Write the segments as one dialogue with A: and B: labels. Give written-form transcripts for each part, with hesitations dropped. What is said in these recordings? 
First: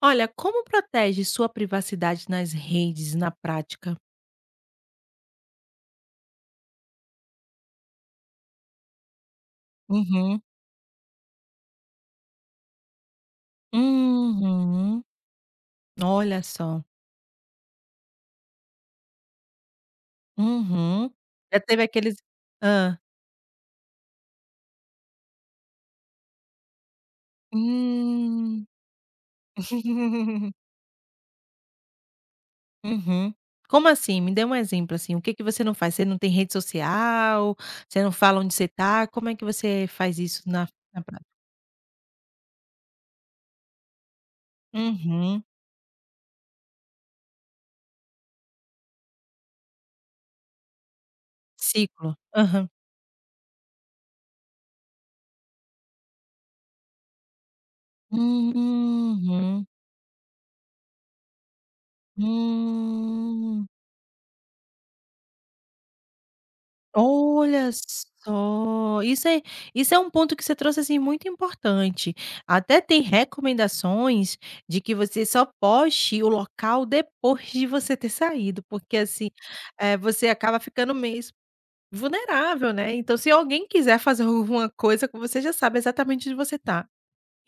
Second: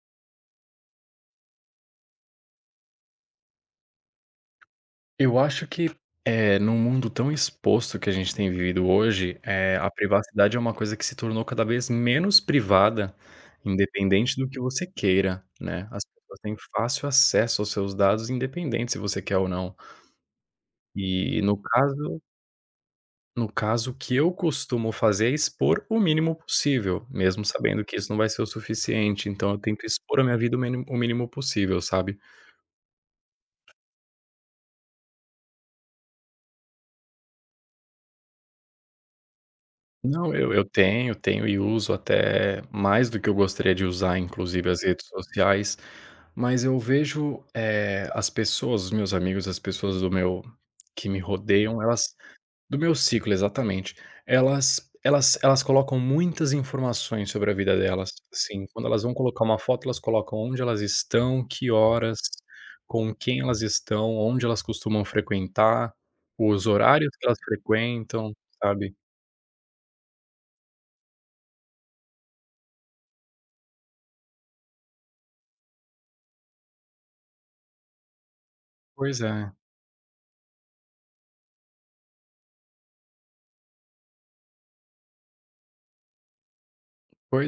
A: Olha, como protege sua privacidade nas redes, na prática?
B: Eu acho que, num mundo tão exposto que a gente tem vivido hoje, a
A: Uhum.
B: privacidade é uma coisa que se tornou cada vez menos privada, independente do que você
A: Uhum.
B: queira, né. As pessoas
A: Olha
B: têm
A: só.
B: fácil acesso aos seus dados, independente se você quer ou não.
A: Uhum.
B: E no
A: Já teve aqueles
B: caso
A: hã.
B: no caso, o que eu costumo fazer é expor o mínimo possível, mesmo sabendo que isso não vai ser o
A: Hum.
B: suficiente, então eu tento expor a minha vida o mínimo possível, sabe.
A: Uhum. Como assim? Me dê um exemplo, assim, o que que você não faz? Você não tem rede social? Você não fala onde você tá? Como é que você faz
B: Não,
A: isso
B: eu
A: na
B: tenho,
A: prática?
B: tenho e uso até mais do que eu gostaria de usar, inclusive as redes
A: Uhum.
B: sociais, mas eu vejo, as pessoas, os meus amigos, as pessoas do meu que me rodeiam,
A: Ciclo.
B: elas
A: Aham.
B: do meu ciclo, exatamente, elas colocam muitas informações sobre a vida delas, assim, quando elas vão colocar uma
A: Uhum.
B: foto, elas colocam onde elas estão, que horas, com quem elas
A: Hum.
B: estão, onde elas costumam frequentar, os horários que elas
A: Olha
B: frequentam, sabe?
A: só, isso é um ponto que você trouxe, assim, muito importante. Até tem recomendações de que você só poste o local depois de você ter saído, porque,
B: Pois
A: assim,
B: é.
A: você acaba ficando meio vulnerável, né. Então, se alguém quiser fazer alguma coisa com você, já sabe exatamente onde você está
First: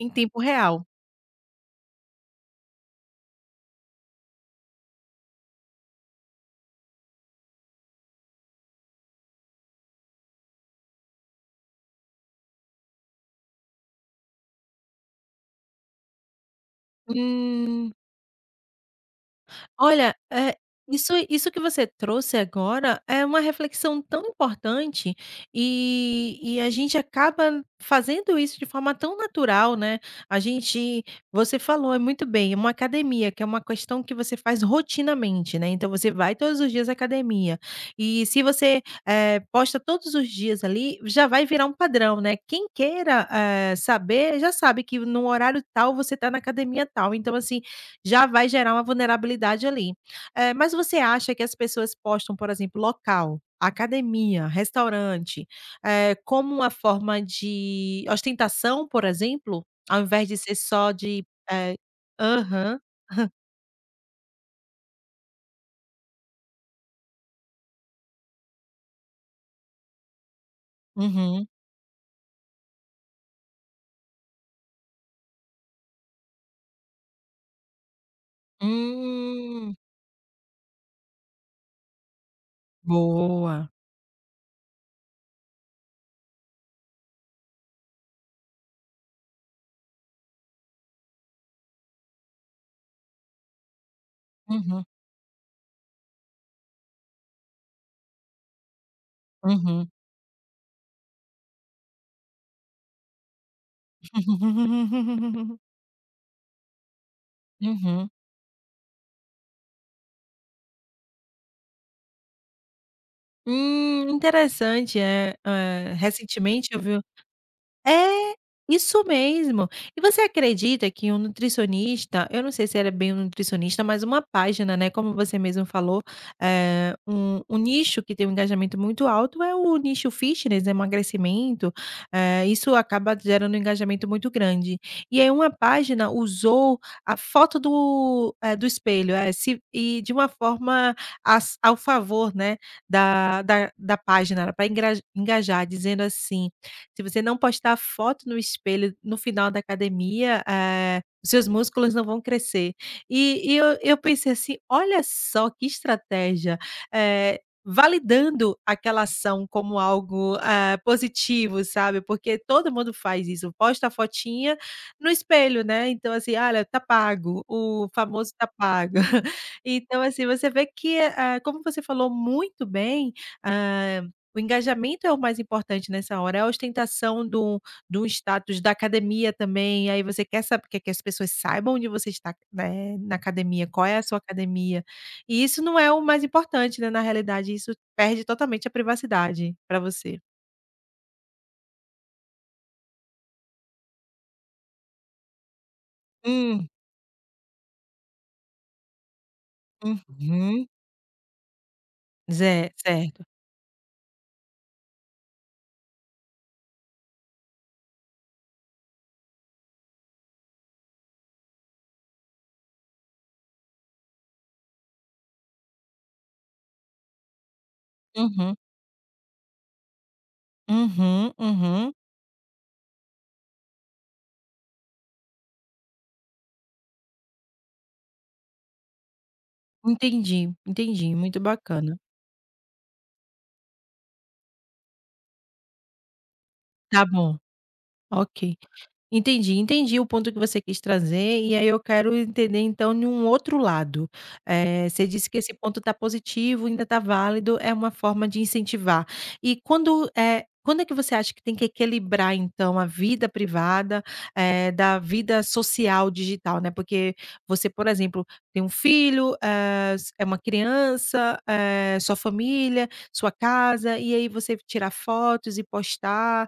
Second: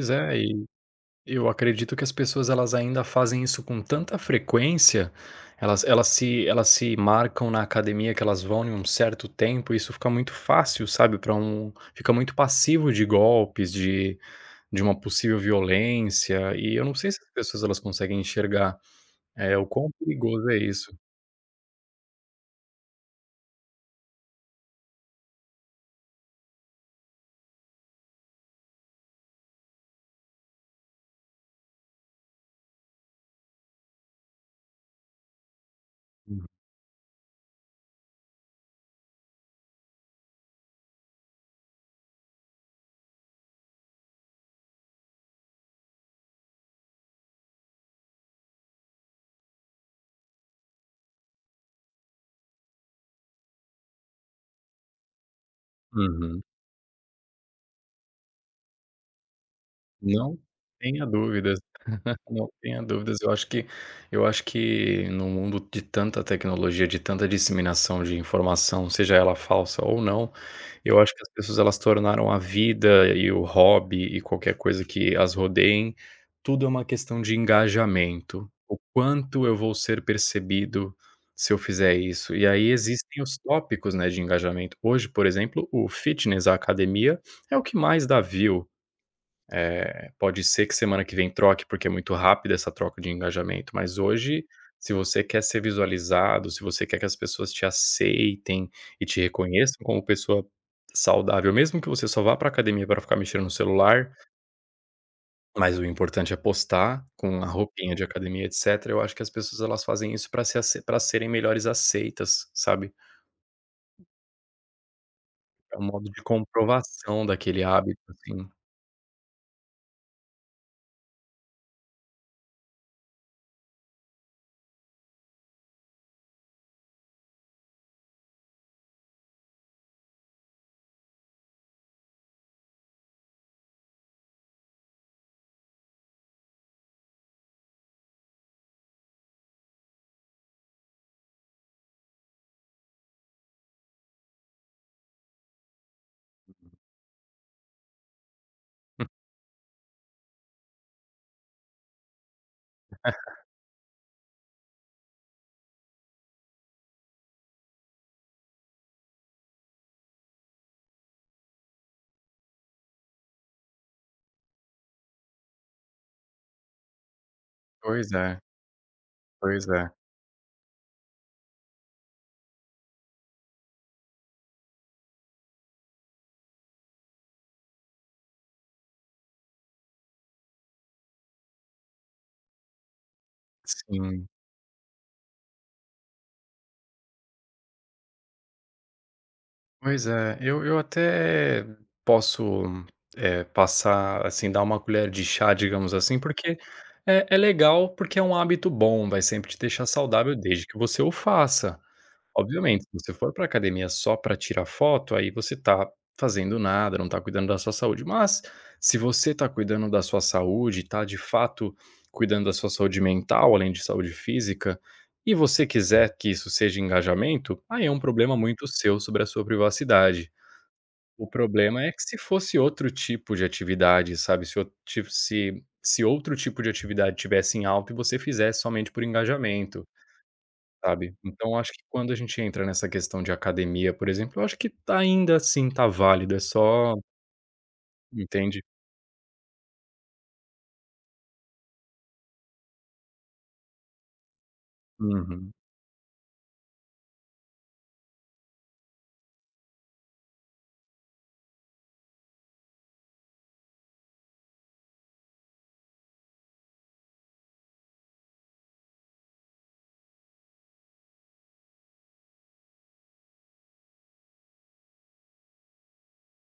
A: em
B: é,
A: tempo
B: e
A: real.
B: eu acredito que as pessoas elas ainda fazem isso com tanta frequência, elas se marcam na academia que elas vão em um certo tempo, e isso fica muito fácil, sabe, para um fica muito passivo de golpes, de uma possível violência, e eu não sei se as pessoas elas
A: Hum.
B: conseguem enxergar, é o quão
A: Olha,
B: perigoso é isso.
A: isso que você trouxe agora é uma reflexão tão importante e a gente acaba fazendo isso de forma tão natural, né. A gente você falou é muito bem, é uma academia, que é uma questão que você faz rotinamente, né, então você vai todos os dias à academia. E se você, posta todos os dias ali, já vai virar um padrão, né. Quem queira, saber, já sabe que no horário tal você está na academia tal. Então assim, já vai gerar uma vulnerabilidade ali. Mas você acha que as pessoas postam, por exemplo, local, academia, restaurante,
B: Uhum.
A: como uma forma de ostentação, por exemplo, ao invés
B: Não
A: de ser só
B: tenha
A: de,
B: dúvidas.
A: eh
B: Não
A: aham,
B: tenha dúvidas, eu acho que no mundo de tanta tecnologia, de tanta disseminação de informação, seja ela falsa ou não, eu acho que as
A: uhum.
B: pessoas elas tornaram a vida e o hobby e qualquer coisa que as rodeiem, tudo é uma questão de engajamento. O quanto eu vou
A: Hum,
B: ser percebido se eu fizer isso? E aí existem os
A: boa.
B: tópicos, né, de engajamento. Hoje, por exemplo, o fitness, a academia, é o que mais dá view. Pode ser que semana que vem troque, porque é muito rápida essa troca de engajamento, mas hoje,
A: Uhum,
B: se você quer ser visualizado, se você quer que as pessoas te aceitem e te reconheçam
A: uhum.
B: como pessoa saudável, mesmo que você só vá para academia para ficar mexendo no celular, mas o importante é postar com a roupinha de
A: Uhum.
B: academia, etcétera, eu acho que as pessoas elas fazem isso para se ace pra serem melhores aceitas, sabe.
A: Interessante, é.
B: É um modo de
A: Recentemente eu vi
B: comprovação daquele hábito,
A: é,
B: assim.
A: isso mesmo. E você acredita que um nutricionista, eu não sei se era bem um nutricionista, mas uma página, né, como você mesmo falou, um nicho que tem um engajamento muito alto é o nicho fitness, né, emagrecimento, isso acaba gerando um engajamento muito grande. E aí uma página usou a foto do, do espelho, se e de uma forma as ao favor, né, da página, para engajar, dizendo assim se você não postar foto no espelho no final da academia, os seus músculos não vão crescer. E eu pensei assim: "Olha só que estratégia!", eh, validando aquela ação como algo, ah, positivo, sabe, porque todo mundo faz isso, posta a fotinha no espelho, né, então assim: "Olha, tá pago", o
B: Pois
A: famoso
B: é,
A: "tá pago".
B: pois é.
A: Então assim, você vê que, ah, como você falou muito bem, ah, o engajamento é o mais importante nessa hora, é a ostentação do status da academia também, aí você quer saber quer que as pessoas saibam onde você está, né, na academia, qual é a sua
B: Sim.
A: academia. E isso não é o mais importante, né, na realidade, isso perde totalmente a privacidade para
B: Pois
A: você.
B: é, eu até posso, passar, assim, dar uma colher de chá, digamos assim, porque
A: Hum,
B: é legal, porque é um hábito bom, vai sempre te deixar saudável desde
A: uhum.
B: que você o faça.
A: Zé
B: Obviamente, se você
A: certo.
B: for para academia só para tirar foto, aí você tá fazendo nada, não tá cuidando da sua saúde. Mas, se você tá cuidando da sua saúde, tá de fato cuidando da sua saúde mental, além de saúde física, e você quiser que isso seja engajamento, aí é um problema
A: Uhum,
B: muito seu sobre a sua privacidade. O
A: uhum,
B: problema é
A: uhum.
B: que se fosse outro tipo de atividade, sabe, se o ti se se outro tipo de atividade tivesse em alta e você fizesse somente por engajamento.
A: Entendi,
B: Sabe.
A: entendi, muito
B: Então acho que
A: bacana.
B: quando a gente entra nessa questão de academia, por exemplo, eu acho que tá ainda assim tá válido, é só
A: Tá bom, ok.
B: entende?
A: Entendi, entendi o ponto que você quis trazer, e aí eu quero entender então em um outro lado. Você disse que
B: Uhum,
A: esse ponto está positivo, ainda está válido, é uma forma de incentivar. E quando é que você acha que tem que equilibrar então a vida privada, da vida social digital, né? Porque você, por exemplo, tem um filho, eh, s- é uma criança, eh, sua família, sua casa, e aí você tirar fotos e postar.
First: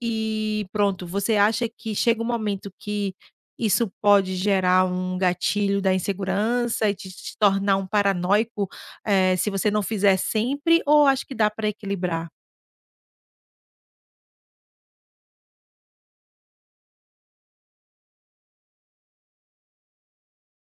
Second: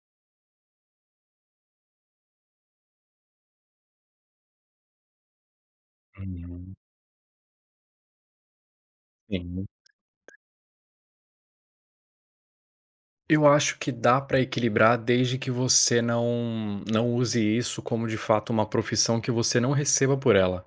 A: E pronto, você acha que chega um momento que isso pode gerar um gatilho da
B: uhum,
A: insegurança e te tornar um paranoico, se
B: sim.
A: você não fizer sempre ou acho que dá para equilibrar?
B: Eu acho que dá para equilibrar desde que você não use isso como de fato uma profissão que você não receba por ela.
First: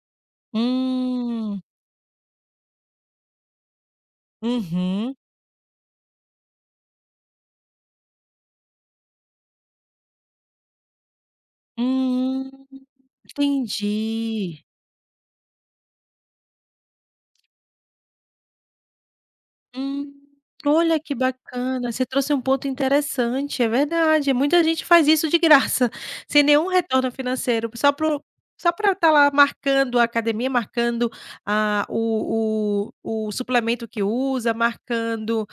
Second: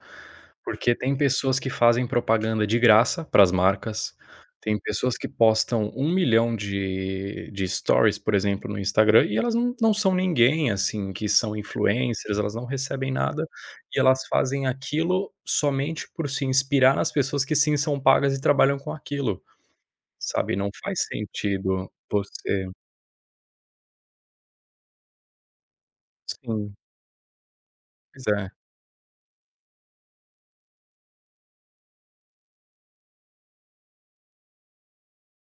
B: Porque tem pessoas
A: Hum,
B: que fazem propaganda de graça para as marcas, tem
A: uhum,
B: pessoas que postam 1 milhão de de stories, por exemplo, no Instagram, e elas não são ninguém, assim, que são influencers,
A: hum,
B: elas não recebem nada, e elas
A: entendi.
B: fazem aquilo somente por se inspirar nas pessoas que sim são pagas e trabalham com aquilo,
A: Hum,
B: sabe, não
A: olha
B: faz
A: que
B: sentido
A: bacana, você trouxe um
B: você
A: ponto interessante, é verdade, muita gente faz isso de graça, sem nenhum
B: Sim,
A: retorno financeiro, só pro
B: pois é.
A: só para estar lá marcando a academia, marcando a o o suplemento que usa, marcando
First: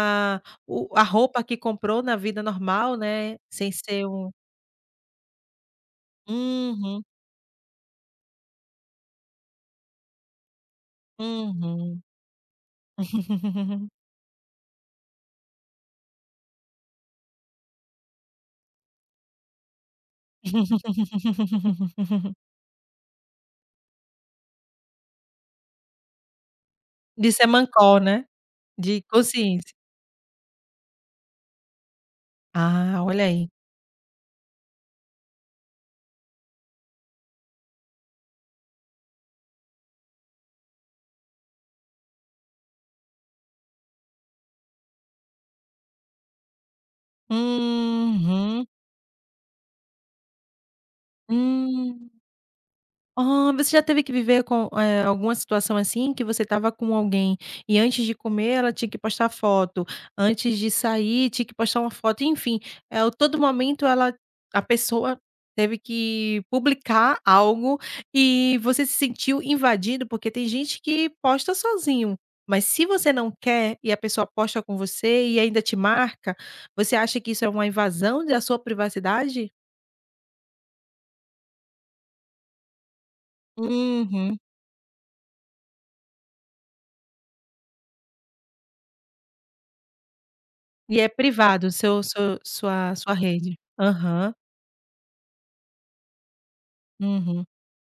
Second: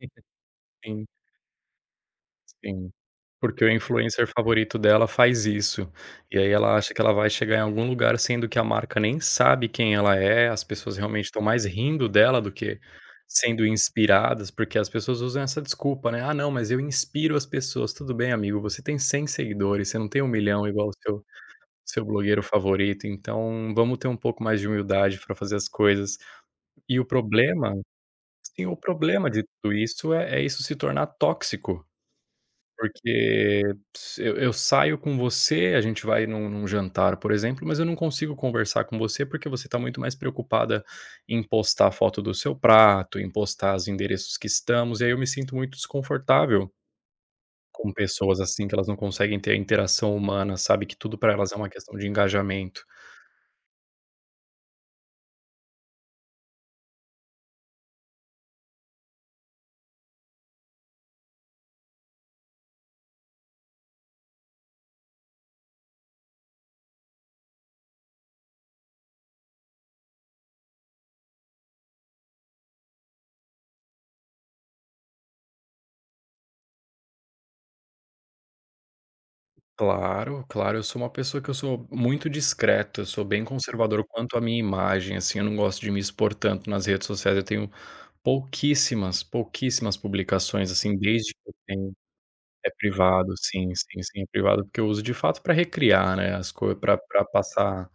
A: o a
B: Sim,
A: roupa que comprou na vida
B: sim.
A: normal, né,
B: Porque o
A: sem ser
B: influencer
A: um
B: favorito dela faz isso, e aí ela acha que
A: uhum,
B: ela vai chegar em algum lugar, sendo que a marca nem sabe quem ela é, as pessoas realmente estão mais
A: uhum.
B: rindo dela do que sendo inspiradas, porque as pessoas usam essa desculpa, né: "Ah, não, mas eu inspiro as pessoas". Tudo bem, amigo, você tem 100 seguidores, você não tem 1 milhão igual o seu seu blogueiro favorito, então vamos ter um pouco mais de humildade para fazer as coisas. E o
A: De ser
B: problema
A: mancol, né,
B: Sim, o
A: de
B: problema de
A: consciência.
B: tudo isso é isso se tornar tóxico,
A: Ah, olha aí.
B: porque se eu saio com você, a gente vai num jantar, por exemplo, mas eu não consigo conversar com você, porque você está muito mais preocupada em postar a foto do seu prato, em postar os endereços que estamos, e aí eu me sinto muito desconfortável com pessoas assim,
A: Uhum.
B: que elas não conseguem ter a interação humana, sabe, que tudo para elas é uma questão de
A: Hum.
B: engajamento.
A: Ah, você já teve que viver com, alguma situação assim, que você estava com alguém e antes de comer ela tinha que postar foto, antes de sair tinha que postar uma foto, enfim, o todo momento ela a pessoa teve que publicar algo e você se sentiu invadido, porque tem gente que posta sozinho, mas se você não quer e a pessoa posta com você e ainda te marca, você acha que isso é uma invasão da sua privacidade?
B: Claro, claro, eu sou uma pessoa que eu sou muito discreto, eu sou bem conservador quanto
A: Uhum.
B: à minha imagem, assim, eu não gosto de me expor tanto nas redes sociais, eu tenho pouquíssimas, pouquíssimas publicações, assim,
A: E é
B: desde que eu
A: privado
B: tenho
A: seu
B: é
A: sua
B: privado,
A: rede.
B: sim, sim, sim, é
A: Aham.
B: privado, porque eu uso de fato pra recriar, né, as coisas, pra pra
A: Uhum.
B: passar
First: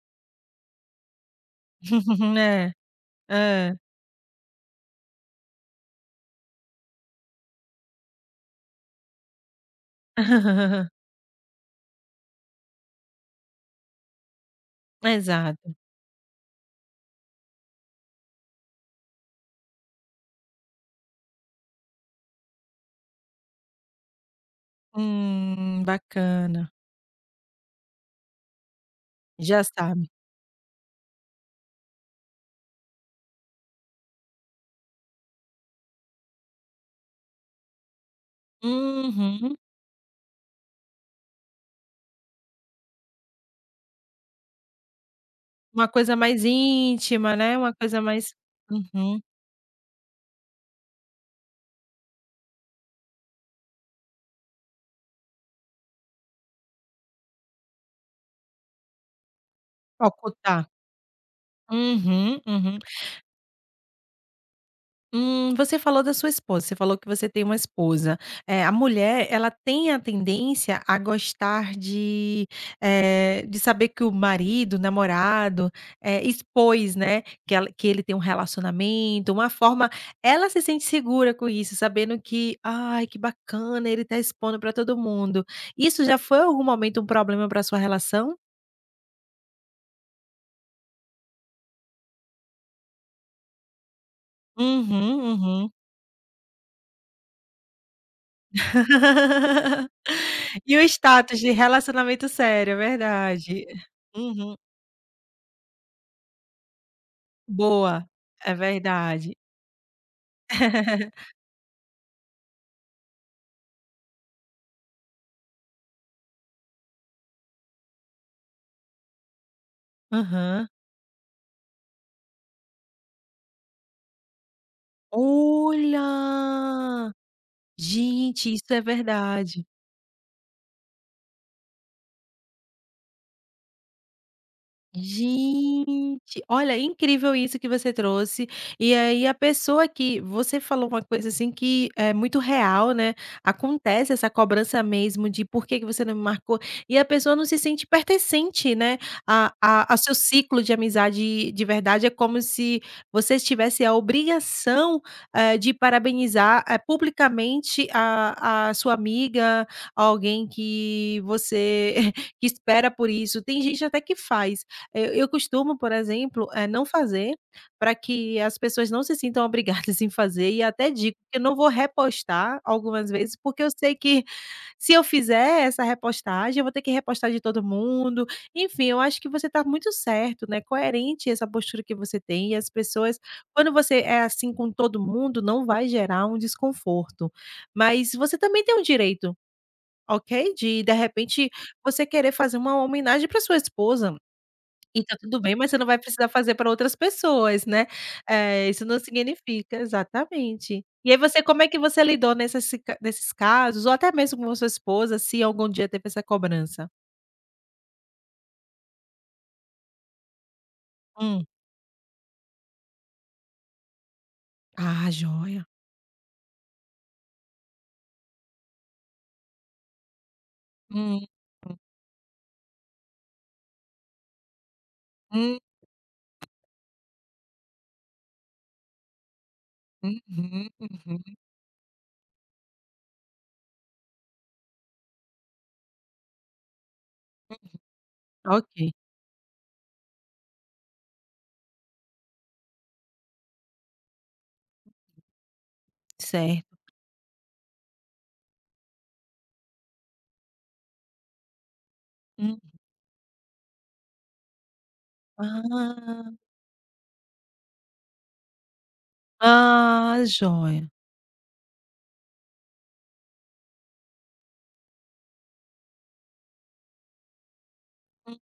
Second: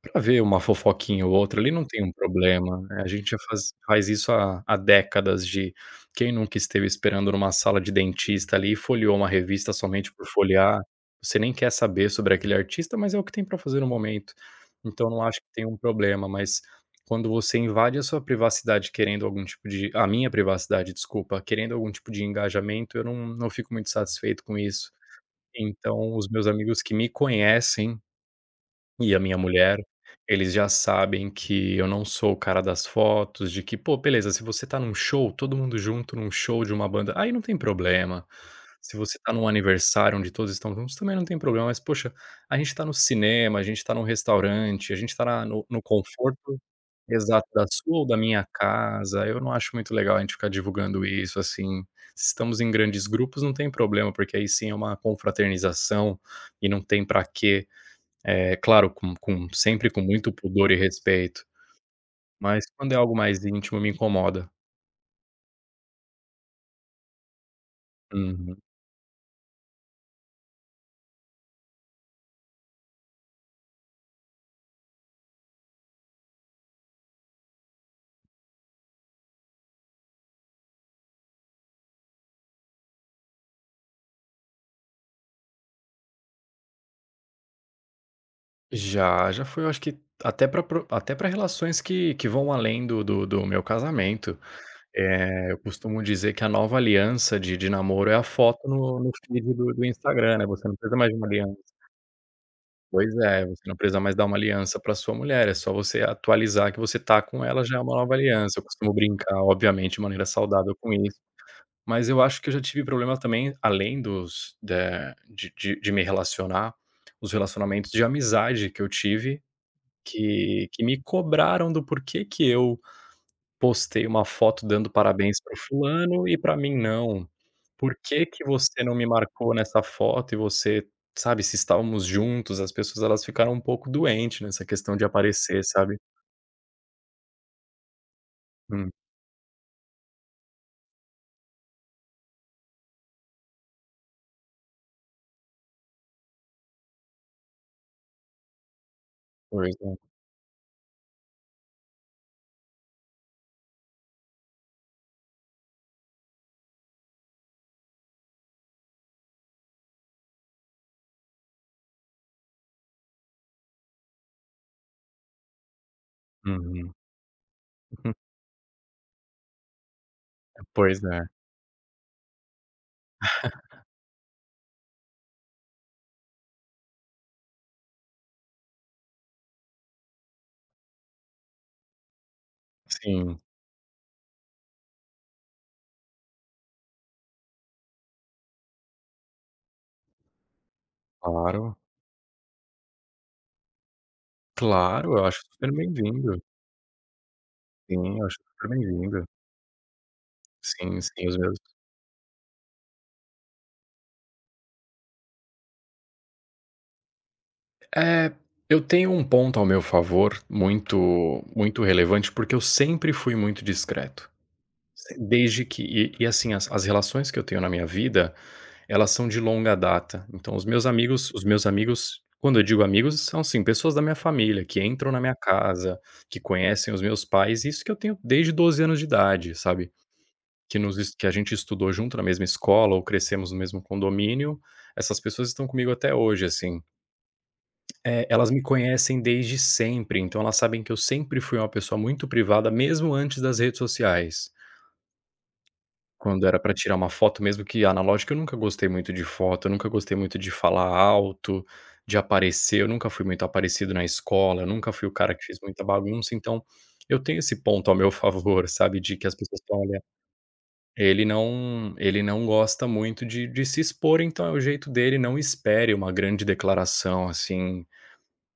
B: pra ver uma fofoquinha ou outra, ali não tem um
A: É,
B: problema, né, a gente já faz
A: é.
B: faz isso há décadas de quem nunca esteve esperando numa sala de dentista, ali, e folheou uma revista somente por folhear, você nem quer saber sobre aquele artista, mas é o que tem pra fazer no momento. Então não acho que tem
A: Exato.
B: um problema, mas quando você invade a sua privacidade querendo algum tipo de a minha privacidade, desculpa, querendo algum tipo de engajamento, eu não fico muito satisfeito com isso. Então, os meus
A: Bacana.
B: amigos que me conhecem, e a minha
A: Já
B: mulher,
A: sabe.
B: eles já sabem que eu não sou o cara das fotos, de que: "Pô, beleza, se você tá num show, todo mundo junto num show de uma banda, aí não tem problema. Se você tá num
A: Uhum.
B: aniversário onde todos estão juntos, também não tem problema, mas, poxa, a gente tá no cinema, a gente tá num restaurante, a gente tá na no
A: Uma coisa mais
B: conforto"
A: íntima,
B: Exato,
A: né,
B: da
A: uma
B: sua
A: coisa
B: ou da
A: mais
B: minha
A: uhum.
B: casa, eu não acho muito legal a gente ficar divulgando isso, assim. Se estamos em grandes grupos, não tem problema, porque aí sim é uma confraternização e não tem pra quê. É claro, com sempre com muito
A: Ocultar.
B: pudor e respeito,
A: Uhum,
B: mas
A: uhum.
B: quando é algo mais íntimo me incomoda.
A: Você falou da sua esposa, você falou que você tem uma esposa.
B: Uhum.
A: A mulher, ela tem a tendência a gostar de, de saber que o marido, o namorado, expôs, né, que ela que ele tem um relacionamento, uma forma ela se sente segura com isso, sabendo que: "Ai, que bacana, ele tá expondo para todo mundo". Isso já foi algum momento um problema para sua relação?
B: Já, já foi, eu acho que até para até para relações que vão além do meu casamento.
A: Uhum,
B: Eu
A: uhum.
B: costumo dizer que a nova aliança de namoro é a foto no feed do Instagram, né, você não
A: E o
B: precisa mais de uma
A: status de
B: aliança.
A: relacionamento sério, é
B: Pois é, você
A: verdade.
B: não precisa mais dar uma
A: Uhum.
B: aliança para sua mulher, é só você atualizar que você tá com ela, já é uma
A: Boa,
B: nova
A: é
B: aliança. Eu costumo
A: verdade.
B: brincar, obviamente, de maneira saudável com isso. Mas eu acho que eu já tive problema também, além dos da de me relacionar, os relacionamentos de amizade que eu tive, que
A: Aham.
B: que me cobraram do porquê que eu Postei uma foto dando parabéns para o fulano e para
A: Olha!
B: mim não. Por que que
A: Gente, isso é
B: você não me marcou
A: verdade.
B: nessa foto e você sabe, se estávamos juntos, as pessoas elas ficaram um pouco doentes nessa questão de aparecer, sabe.
A: Gente, olha, incrível isso que você trouxe.
B: Hum,
A: E aí a pessoa que você falou uma coisa assim que é muito real, né? Acontece essa cobrança mesmo de por que que você não me marcou? E a pessoa não se sente pertencente, né?
B: pois é.
A: A, ao seu ciclo de amizade de verdade é como se você tivesse a obrigação de parabenizar publicamente a sua amiga, alguém que você que espera por isso. Tem gente até que faz. Eu costumo, por exemplo, não
B: Uhum.
A: fazer, para que as pessoas não se sintam obrigadas em fazer e até
B: Pois
A: digo
B: é.
A: que eu não vou repostar algumas vezes, porque eu sei que se eu fizer essa repostagem, eu vou ter que repostar de todo mundo. Enfim, eu acho que você está muito certo, né, coerente essa postura que você tem e as pessoas
B: Sim,
A: quando você é assim com todo mundo, não vai gerar um desconforto. Mas você também tem o direito, ok, de repente,
B: claro.
A: você querer fazer uma homenagem para sua esposa. E tá
B: Claro, eu acho
A: tudo bem,
B: super
A: mas você não vai precisar
B: bem-vindo.
A: fazer para outras pessoas, né.
B: Sim, eu acho super
A: Isso não
B: bem-vindo.
A: significa exatamente.
B: Sim,
A: E aí
B: sim, os
A: você
B: meus
A: como é que você lidou nessas sica nesses casos, ou até mesmo com a sua esposa, se algum dia teve essa cobrança?
B: eh, eu tenho um ponto ao meu favor muito
A: Hum.
B: muito relevante, porque eu sempre fui muito discreto.
A: Ah,
B: Desde
A: joia.
B: que e assim, as as relações que eu tenho na minha vida, elas são de longa data. Então os meus
A: Hum.
B: amigos os meus amigos, quando eu digo amigos, são, assim, pessoas da minha família, que entram na minha
A: Hum.
B: casa, que conhecem os meus pais, isso que eu tenho desde 12 anos de idade, sabe.
A: Uhum,
B: Que nos es
A: uhum.
B: que a gente estudou junto na mesma escola ou crescemos no mesmo condomínio, essas pessoas estão comigo até hoje, assim. Elas me
A: Ok,
B: conhecem desde sempre, então elas sabem que eu sempre fui uma pessoa muito privada, mesmo antes das redes sociais. Quando era pra
A: certo.
B: tirar uma foto, mesmo que analógica, eu nunca gostei muito de foto, eu nunca gostei muito de falar alto, de
A: Hum.
B: aparecer, eu nunca fui muito aparecido na escola, eu nunca fui o cara que fez muita
A: Ah.
B: bagunça, então eu tenho esse ponto ao meu favor, sabe, de que as pessoas falam: "Olha,
A: Ah, joia.
B: ele não gosta muito de se expor, então é o jeito dele, não espere uma grande declaração, assim,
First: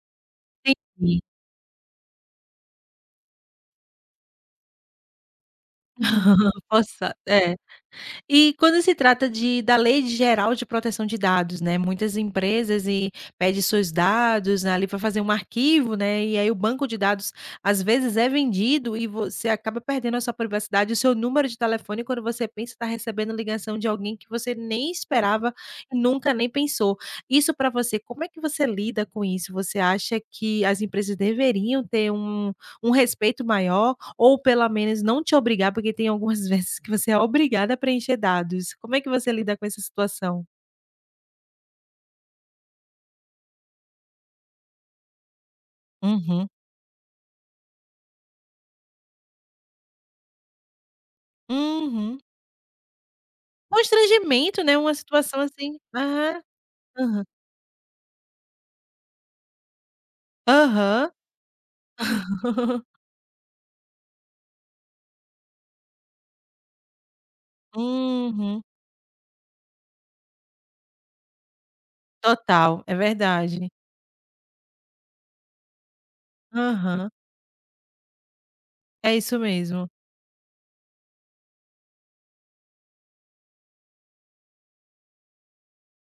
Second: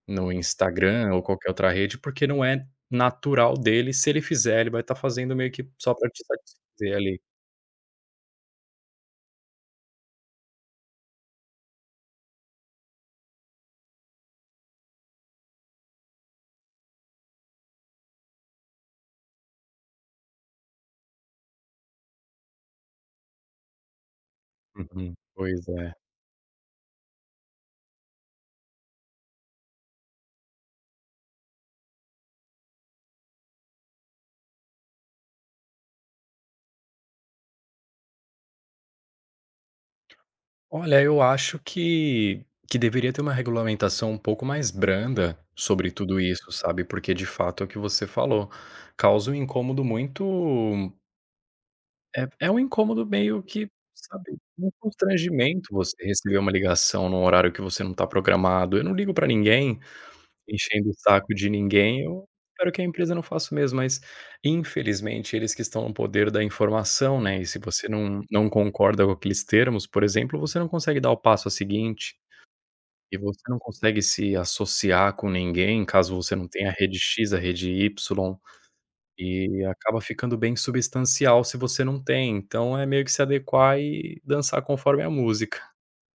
B: no Instagram
A: Entendi.
B: ou qualquer outra rede, porque não é natural dele, se ele fizer, ele vai estar fazendo meio que só pra te satisfazer
A: Forçado.
B: ali".
A: É. E quando se trata de da Lei Geral de Proteção de Dados, né, muitas empresas e pede seus dados né, ali para fazer um arquivo, né, e aí o banco de dados às vezes é vendido e você acaba perdendo a sua privacidade, o seu número de telefone quando você pensa está recebendo ligação de alguém que você nem
B: Uhum.
A: esperava
B: Pois é.
A: e nunca nem pensou. Isso para você, como é que você lida com isso? Você acha que as empresas deveriam ter um respeito maior ou pelo menos não te obrigar, porque tem algumas vezes que você é obrigada a preencher dados. Como é que você lida com essa situação?
B: Olha, eu acho que deveria ter uma regulamentação um pouco mais branda sobre tudo
A: Uhum,
B: isso, sabe, porque de fato é o que você falou, causa um incômodo muito
A: uhum.
B: é um incômodo meio que, sabe,
A: Constrangimento,
B: um
A: né, uma situação
B: constrangimento
A: assim
B: você receber
A: aham,
B: uma ligação
A: aham,
B: num horário que você não está programado. Eu não ligo para ninguém. Enchendo o
A: aham.
B: saco de ninguém, eu espero que a empresa não faça o mesmo, mas infelizmente eles que estão no poder da informação, né, e se você não
A: Uhum.
B: concorda com aqueles termos, por exemplo, você não consegue dar o passo a seguinte,
A: Total, é
B: e você não
A: verdade.
B: consegue se associar com ninguém, caso você não tenha a rede
A: Aham,
B: X, a rede Y,
A: é isso
B: e
A: mesmo.
B: acaba ficando bem substancial se você não tem, então é meio que se adequar e dançar conforme a música.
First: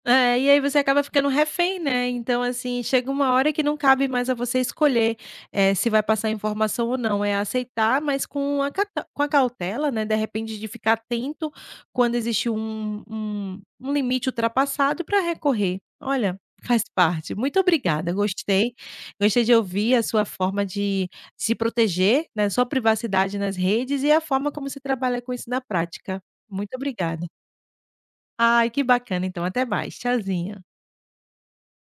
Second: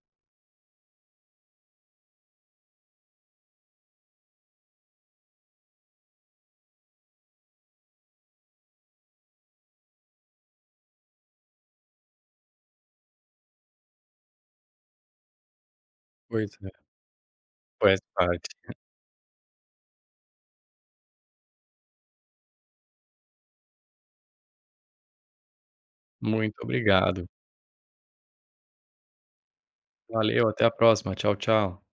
A: É, e aí você acaba ficando refém, né, então, assim, chega uma hora que não cabe mais a você escolher, se vai passar informação ou não, é aceitar, mas com a cata com a cautela, né, de repente de ficar atento quando existe um um limite ultrapassado para recorrer. Olha,
B: Pois é,
A: faz parte. Muito
B: faz
A: obrigada,
B: parte.
A: gostei, gostei de ouvir a sua forma de se proteger, né, sua privacidade nas redes e a forma como você trabalha com isso na prática.
B: Muito
A: Muito
B: obrigado.
A: obrigada. Ai, que bacana, então, até mais.
B: Valeu,
A: Tchauzinho.
B: até a próxima. Tchau, tchau.